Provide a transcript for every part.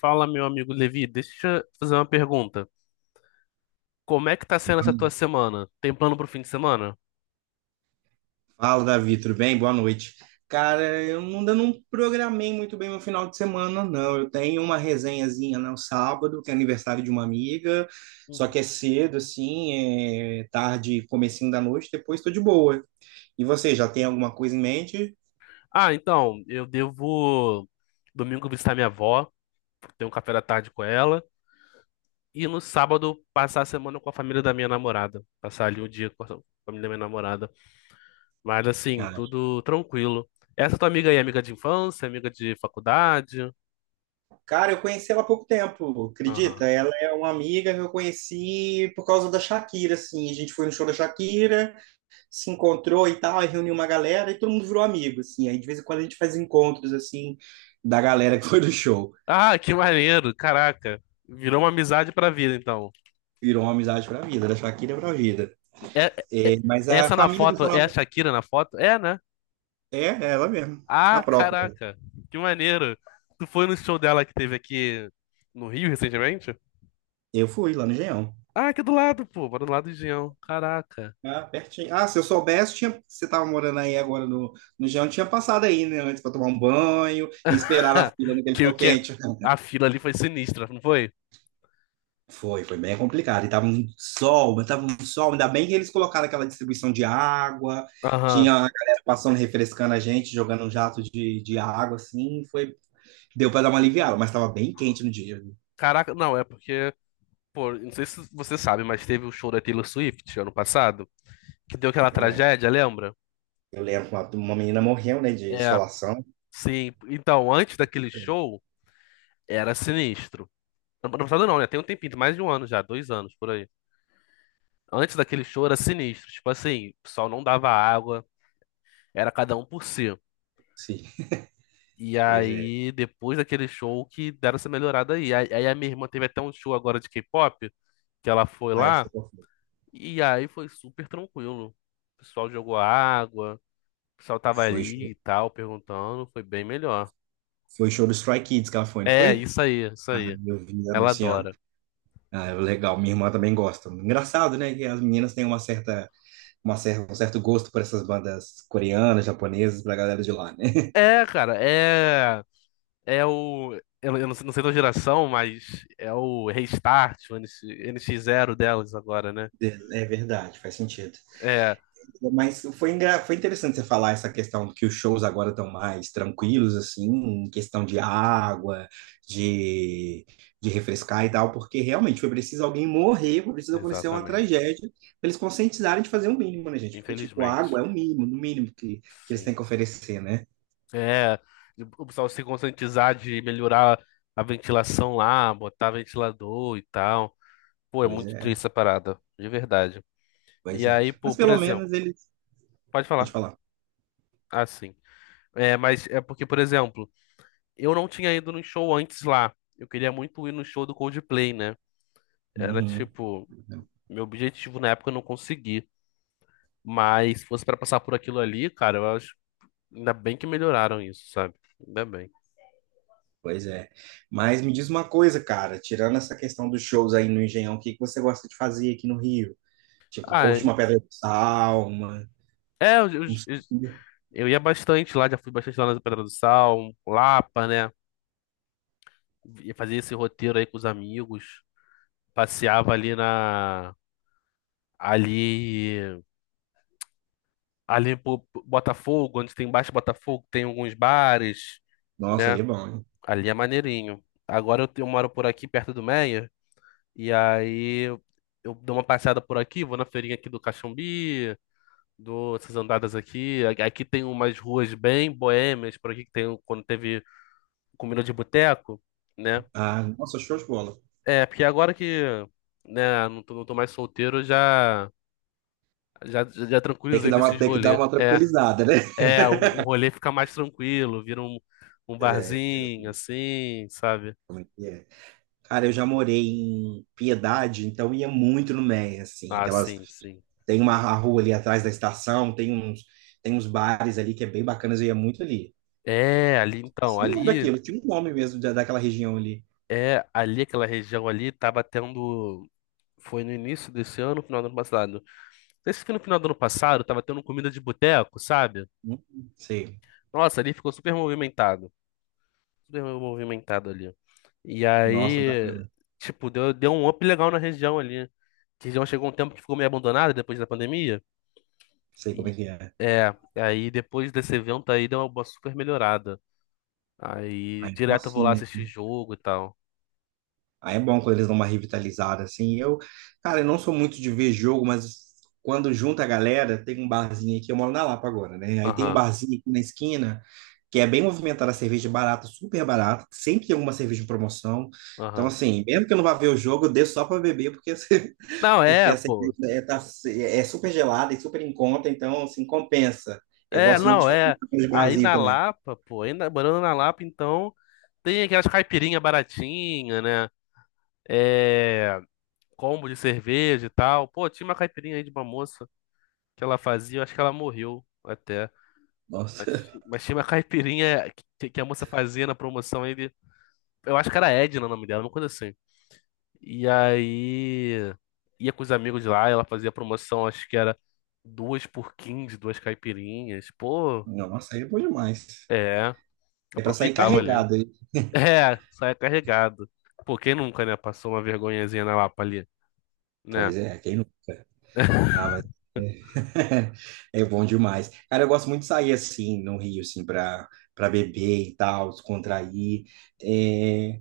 Fala, meu amigo Levi, deixa eu fazer uma pergunta. Como é que tá sendo essa tua semana? Tem plano pro fim de semana? Fala, Davi, tudo bem? Boa noite. Cara, eu ainda não programei muito bem meu final de semana, não. Eu tenho uma resenhazinha no sábado, que é aniversário de uma amiga, só que é Uhum. cedo, assim, é tarde, comecinho da noite, depois tô de boa. E você, já tem alguma coisa em mente? Então, eu devo domingo visitar minha avó, ter um café da tarde com ela, e no sábado passar a semana com a família da minha namorada, passar ali o dia com a família da minha namorada. Mas assim, Ah, tudo tranquilo. Essa tua amiga aí, é amiga de infância, amiga de faculdade? cara, eu conheci ela há pouco tempo, Aham. acredita? Ela é uma amiga que eu conheci por causa da Shakira, assim. A gente foi no show da Shakira, se encontrou e tal, aí reuniu uma galera e todo mundo virou amigo, assim. Aí de vez em quando a gente faz encontros, assim, da galera que foi do show. Ah, que maneiro, caraca. Virou uma amizade pra vida, então. Virou uma amizade pra vida, da Shakira pra vida. É, é- É, mas é a essa na família do foto, seu é a namorado Shakira na foto? É, né? é ela mesmo, a Ah, própria. caraca, que maneiro. Tu foi no show dela que teve aqui no Rio recentemente? Eu fui lá no Engenhão. Ah, aqui do lado, pô, mora do lado de Engenhão. Caraca. Ah, pertinho. Ah, se eu soubesse, tinha... você tava morando aí agora no Engenhão, tinha passado aí, né, antes pra tomar um banho e esperar na fila naquele Que o sol que é, quente. a fila ali foi sinistra, não foi? Foi, foi bem complicado. E tava um sol, mas tava um sol. Ainda bem que eles colocaram aquela distribuição de água. Aham. Tinha a galera passando, refrescando a gente, jogando um jato de água, assim. Foi, deu para dar uma aliviada, mas tava bem quente no dia, viu? Caraca, não, é porque, pô, não sei se você sabe, mas teve o show da Taylor Swift ano passado, que deu aquela Eu lembro. tragédia, lembra? Eu lembro que uma menina morreu, né, de É, insolação. sim. Então, antes daquele show, era sinistro. Ano passado não, né? Tem um tempinho, mais de um ano já, dois anos por aí. Antes daquele show era sinistro. Tipo assim, o pessoal não dava água, era cada um por si. Sim, E pois é. aí, depois daquele show que deram essa melhorada aí. Aí a minha irmã teve até um show agora de K-pop, que ela foi Aí eu lá, sei qual foi. e aí foi super tranquilo. O pessoal jogou água, o pessoal tava Foi ali show, e tal, perguntando, foi bem melhor. foi show do Stray Kids que ela foi, não É, foi? isso aí, isso Aí aí. eu vi Ela anunciando. adora. Ah, legal. Minha irmã também gosta. Engraçado, né, que as meninas têm uma certa um certo gosto por essas bandas coreanas, japonesas, pra galera de lá, né? É, cara, é. É o. Eu não sei, não sei da geração, mas é o Restart, o NX, NX Zero delas agora, né? É é verdade, faz sentido. É, Mas foi, foi interessante você falar essa questão que os shows agora estão mais tranquilos, assim, em questão de água, de, de refrescar e tal, porque realmente foi preciso alguém morrer, foi preciso acontecer uma exatamente. tragédia, pra eles conscientizarem de fazer o mínimo, né, gente? Porque, tipo, água Infelizmente, é o mínimo, no mínimo que eles têm sim. que oferecer, né? É, o pessoal se conscientizar de melhorar a ventilação lá, botar ventilador e tal. Pô, é Pois muito triste é, essa parada, de verdade. pois E é. aí, pô, Mas por pelo exemplo, menos eles. pode Pode falar. falar. Ah, sim. É, mas é porque, por exemplo, eu não tinha ido no show antes lá. Eu queria muito ir no show do Coldplay, né? Era Uhum. tipo. Meu objetivo na época eu não consegui. Mas se fosse pra passar por aquilo ali, cara, eu acho. Ainda bem que melhoraram isso, sabe? Ainda bem. Pois é. Mas me diz uma coisa, cara, tirando essa questão dos shows aí no Engenhão, o que que você gosta de fazer aqui no Rio? Tipo, Ah, curte uma pedra de sal, uma... é, eu, eu, um... eu- eu ia bastante lá, já fui bastante lá na Pedra do Sal, Lapa, né? Ia fazer esse roteiro aí com os amigos. Passeava ali na. Ali. Ali por Botafogo, onde tem embaixo de Botafogo, tem alguns bares, Nossa, né? ali é bom, hein? Ali é maneirinho. Agora eu, eu moro por aqui, perto do Meia. E aí eu dou uma passeada por aqui, vou na feirinha aqui do Caxambi, dou essas andadas aqui. Aqui tem umas ruas bem boêmias, por aqui que tem quando teve comida de boteco, né? Ah, nossa, show de bola. É, porque agora que, né, não tô mais solteiro, eu já Tem que tranquilizei dar uma, desses tem que dar rolê. uma É, tranquilizada, né? é, o rolê fica mais tranquilo, vira um, um É, barzinho, assim, sabe? como é que é? Cara, eu já morei em Piedade, então ia muito no Meia, assim, que Ah, elas sim, sim. tem uma a rua ali atrás da estação, tem uns bares ali que é bem bacanas, eu ia muito ali. É, ali então, Esse nome daqui, ali, eu tinha um nome mesmo daquela região ali. é, ali aquela região ali tava tendo. Foi no início desse ano, final do ano passado. Esse que no final do ano passado tava tendo comida de boteco, sabe? Não sei. Nossa, ali ficou super movimentado. Super movimentado ali. E Nossa, aí, bacana. tipo, deu um up legal na região ali. A região chegou um tempo que ficou meio abandonada depois da pandemia. Sei como é E, que é. é, aí depois desse evento aí deu uma super melhorada. Aí Aí é bom direto eu vou assim, lá né? assistir jogo e tal. Aí é bom quando eles dão uma revitalizada, assim. Eu, cara, eu não sou muito de ver jogo, mas quando junta a galera, tem um barzinho aqui, eu moro na Lapa agora, né? Aí tem um Aham, barzinho aqui na esquina, que é bem movimentado, a cerveja é barata, super barata, sempre tem alguma cerveja em promoção. Então, aham. assim, mesmo que eu não vá ver o jogo, eu desço só pra beber, porque, assim, Não, porque é, a cerveja pô. É super gelada e super em conta, então, assim, compensa. Eu É, gosto muito de não, fazer é. de Aí barzinho na também. Lapa, pô, ainda morando na Lapa, então tem aquelas caipirinha baratinha, né? É, combo de cerveja e tal. Pô, tinha uma caipirinha aí de uma moça que ela fazia, eu acho que ela morreu até. Mas, Nossa. mas tinha uma caipirinha que a moça fazia na promoção aí de, eu acho que era Edna o nome dela, uma coisa assim. E aí ia com os amigos lá, ela fazia promoção, acho que era 2 por 15, duas caipirinhas. Pô, Nossa, aí é bom demais. é, É pra sair aproveitava ali. carregado, hein? É, saia carregado. Pô, quem nunca, né? Passou uma vergonhazinha na Lapa ali. Né? Pois é, quem nunca? Ah, mas é, é bom demais. Cara, eu gosto muito de sair assim, no Rio, assim, pra beber e tal, descontrair. É,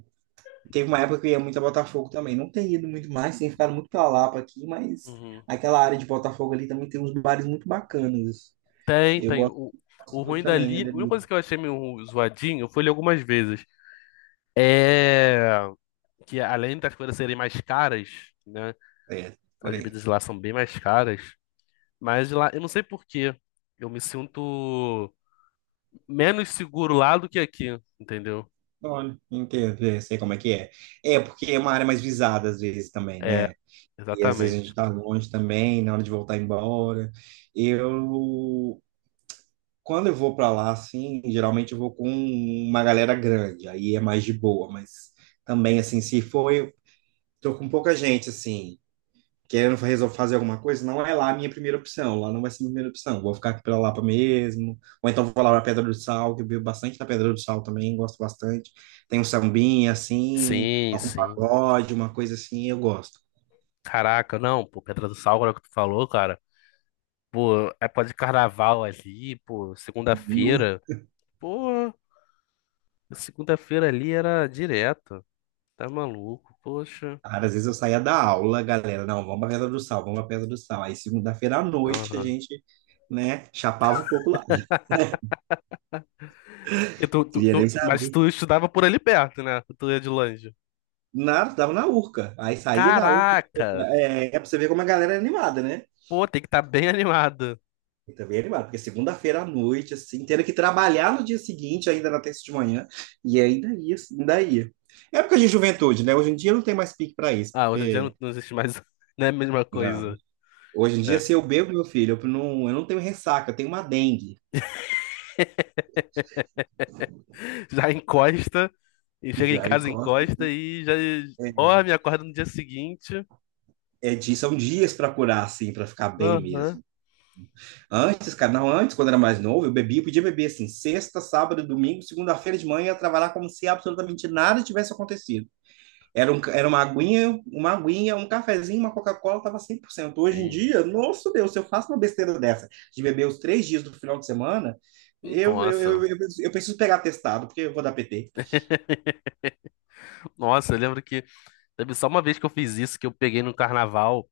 teve uma época que eu ia muito a Botafogo também. Não tenho ido muito mais, tenho ficado muito pra Lapa aqui, mas Uhum. aquela área de Botafogo ali também tem uns bares muito bacanas. Tem, Eu tem. gosto, O gosto muito ruim também, é dali, a única dali. coisa que eu achei meio zoadinho, eu fui ler algumas vezes, é que além das coisas serem mais caras, né? É, por As aí. bebidas lá são bem mais caras, mas lá, eu não sei por quê. Eu me sinto menos seguro lá do que aqui, entendeu? Olha, entendo, é, sei como é que é. É, porque é uma área mais visada às vezes também, É, né? E às vezes a exatamente. gente tá longe também, na hora de voltar embora. Eu, quando eu vou para lá, assim, geralmente eu vou com uma galera grande, aí é mais de boa, mas também, assim, se for, eu tô com pouca gente, assim, querendo resolver fazer alguma coisa, não é lá a minha primeira opção, lá não vai ser a minha primeira opção, vou ficar aqui pela Lapa mesmo, ou então vou lá pra Pedra do Sal, que eu bebo bastante da Pedra do Sal também, gosto bastante. Tem um sambinha, assim, Sim, toco um sim. pagode, uma coisa assim, eu gosto. Caraca, não, pô, Pedra do Sal, agora que tu falou, cara. Pô, é pó de carnaval ali, pô, No... segunda-feira. Pô. Segunda-feira ali era direto. Tá maluco, poxa. cara, às vezes eu saía da aula, galera, não, vamos pra Pedra do Sal, vamos pra Pedra do Sal. Aí segunda-feira à noite a Aham. gente, né, chapava o coco lá. E Queria nem mas saber. tu estudava por ali perto, né? Tu ia de longe. Nada, tava na Urca. Aí saía da Urca, Caraca! é, é pra você ver como a galera é animada, né? Pô, tem que estar bem animado. Eu também é animada, porque segunda-feira à noite, assim, tendo que trabalhar no dia seguinte, ainda na terça de manhã, e ainda ia, assim, ainda ia. É época de juventude, né? Hoje em dia não tem mais pique pra isso, Ah, hoje em dia porque, não, não existe mais. Não é a mesma não. coisa. Hoje em dia, É. se eu bebo, meu filho, eu não tenho ressaca, eu tenho uma dengue. Já encosta, e chega em Já casa, encosta. encosta e já dorme, acorda no dia seguinte. É de, são dias para curar, assim, para ficar bem Aham. mesmo. Antes, cara, não, antes, quando era mais novo, eu bebia, eu podia beber, assim, sexta, sábado, domingo, segunda-feira de manhã, ia trabalhar como se absolutamente nada tivesse acontecido. Era, um, era uma aguinha, um cafezinho, uma Coca-Cola, tava 100%. Hoje em Sim. dia, nosso Deus, se eu faço uma besteira dessa, de beber os três dias do final de semana, Nossa. Eu preciso pegar testado, porque eu vou dar PT. Nossa, eu lembro que teve só uma vez que eu fiz isso, que eu peguei no carnaval.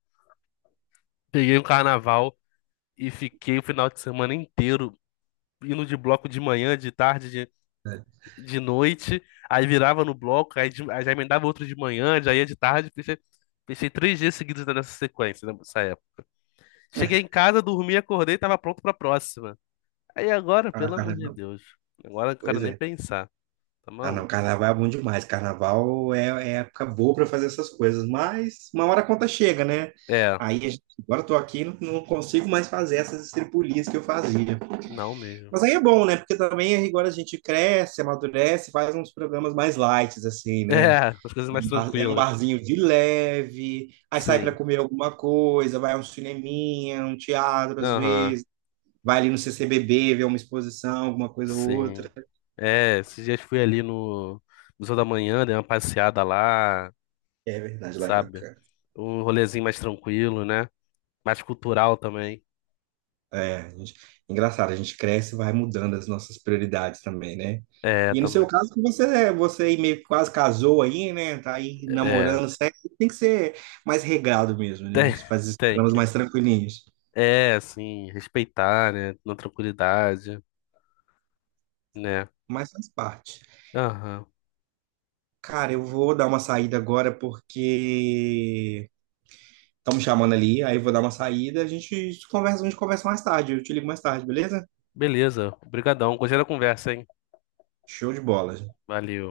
Peguei um carnaval. E fiquei o final de semana inteiro indo de bloco de manhã, de tarde, de noite, aí virava no bloco, aí, aí já emendava outro de manhã, já ia de tarde, fechei três dias seguidos nessa sequência, né, nessa época. Cheguei em casa, dormi, acordei, tava pronto pra próxima. Aí agora, Ah, pelo cara, amor de não. Deus, agora eu não quero Pois nem é. pensar, tá Ah, não, maluco? carnaval é bom demais. Carnaval é, é época boa para fazer essas coisas, mas uma hora a conta chega, né? É, Aí, a gente- agora eu tô aqui, não, não consigo mais fazer essas estripulias que eu fazia. não mesmo. Mas aí é bom, né? Porque também agora a gente cresce, amadurece, faz uns programas mais light, assim, né? É, as coisas mais É um tranquilas, barzinho de leve, aí sai para sim. comer alguma coisa, vai a um cineminha, um teatro às Aham, vezes, vai ali no CCBB ver uma exposição, alguma coisa ou outra. sim. É, esses dias fui ali no Museu da Manhã, dei uma passeada lá. É verdade, lá é Sabe? bacana. Um rolezinho mais tranquilo, né? Mais cultural também. É, a gente- engraçado, a gente cresce e vai mudando as nossas prioridades também, né? É, E no seu também. caso, que você é- você aí meio que quase casou aí, né? Tá aí É, namorando, sexo, tem que ser mais regrado mesmo, né? tem, Você faz esses tem programas que. mais tranquilinhos. É, assim, respeitar, né? Na tranquilidade, né? Mas faz parte. Aham. Cara, eu vou dar uma saída agora porque estão me chamando ali, aí eu vou dar uma saída, a gente conversa mais tarde, eu te ligo mais tarde, beleza? Beleza. Obrigadão. Gostei da conversa, hein? Show de bola. Valeu.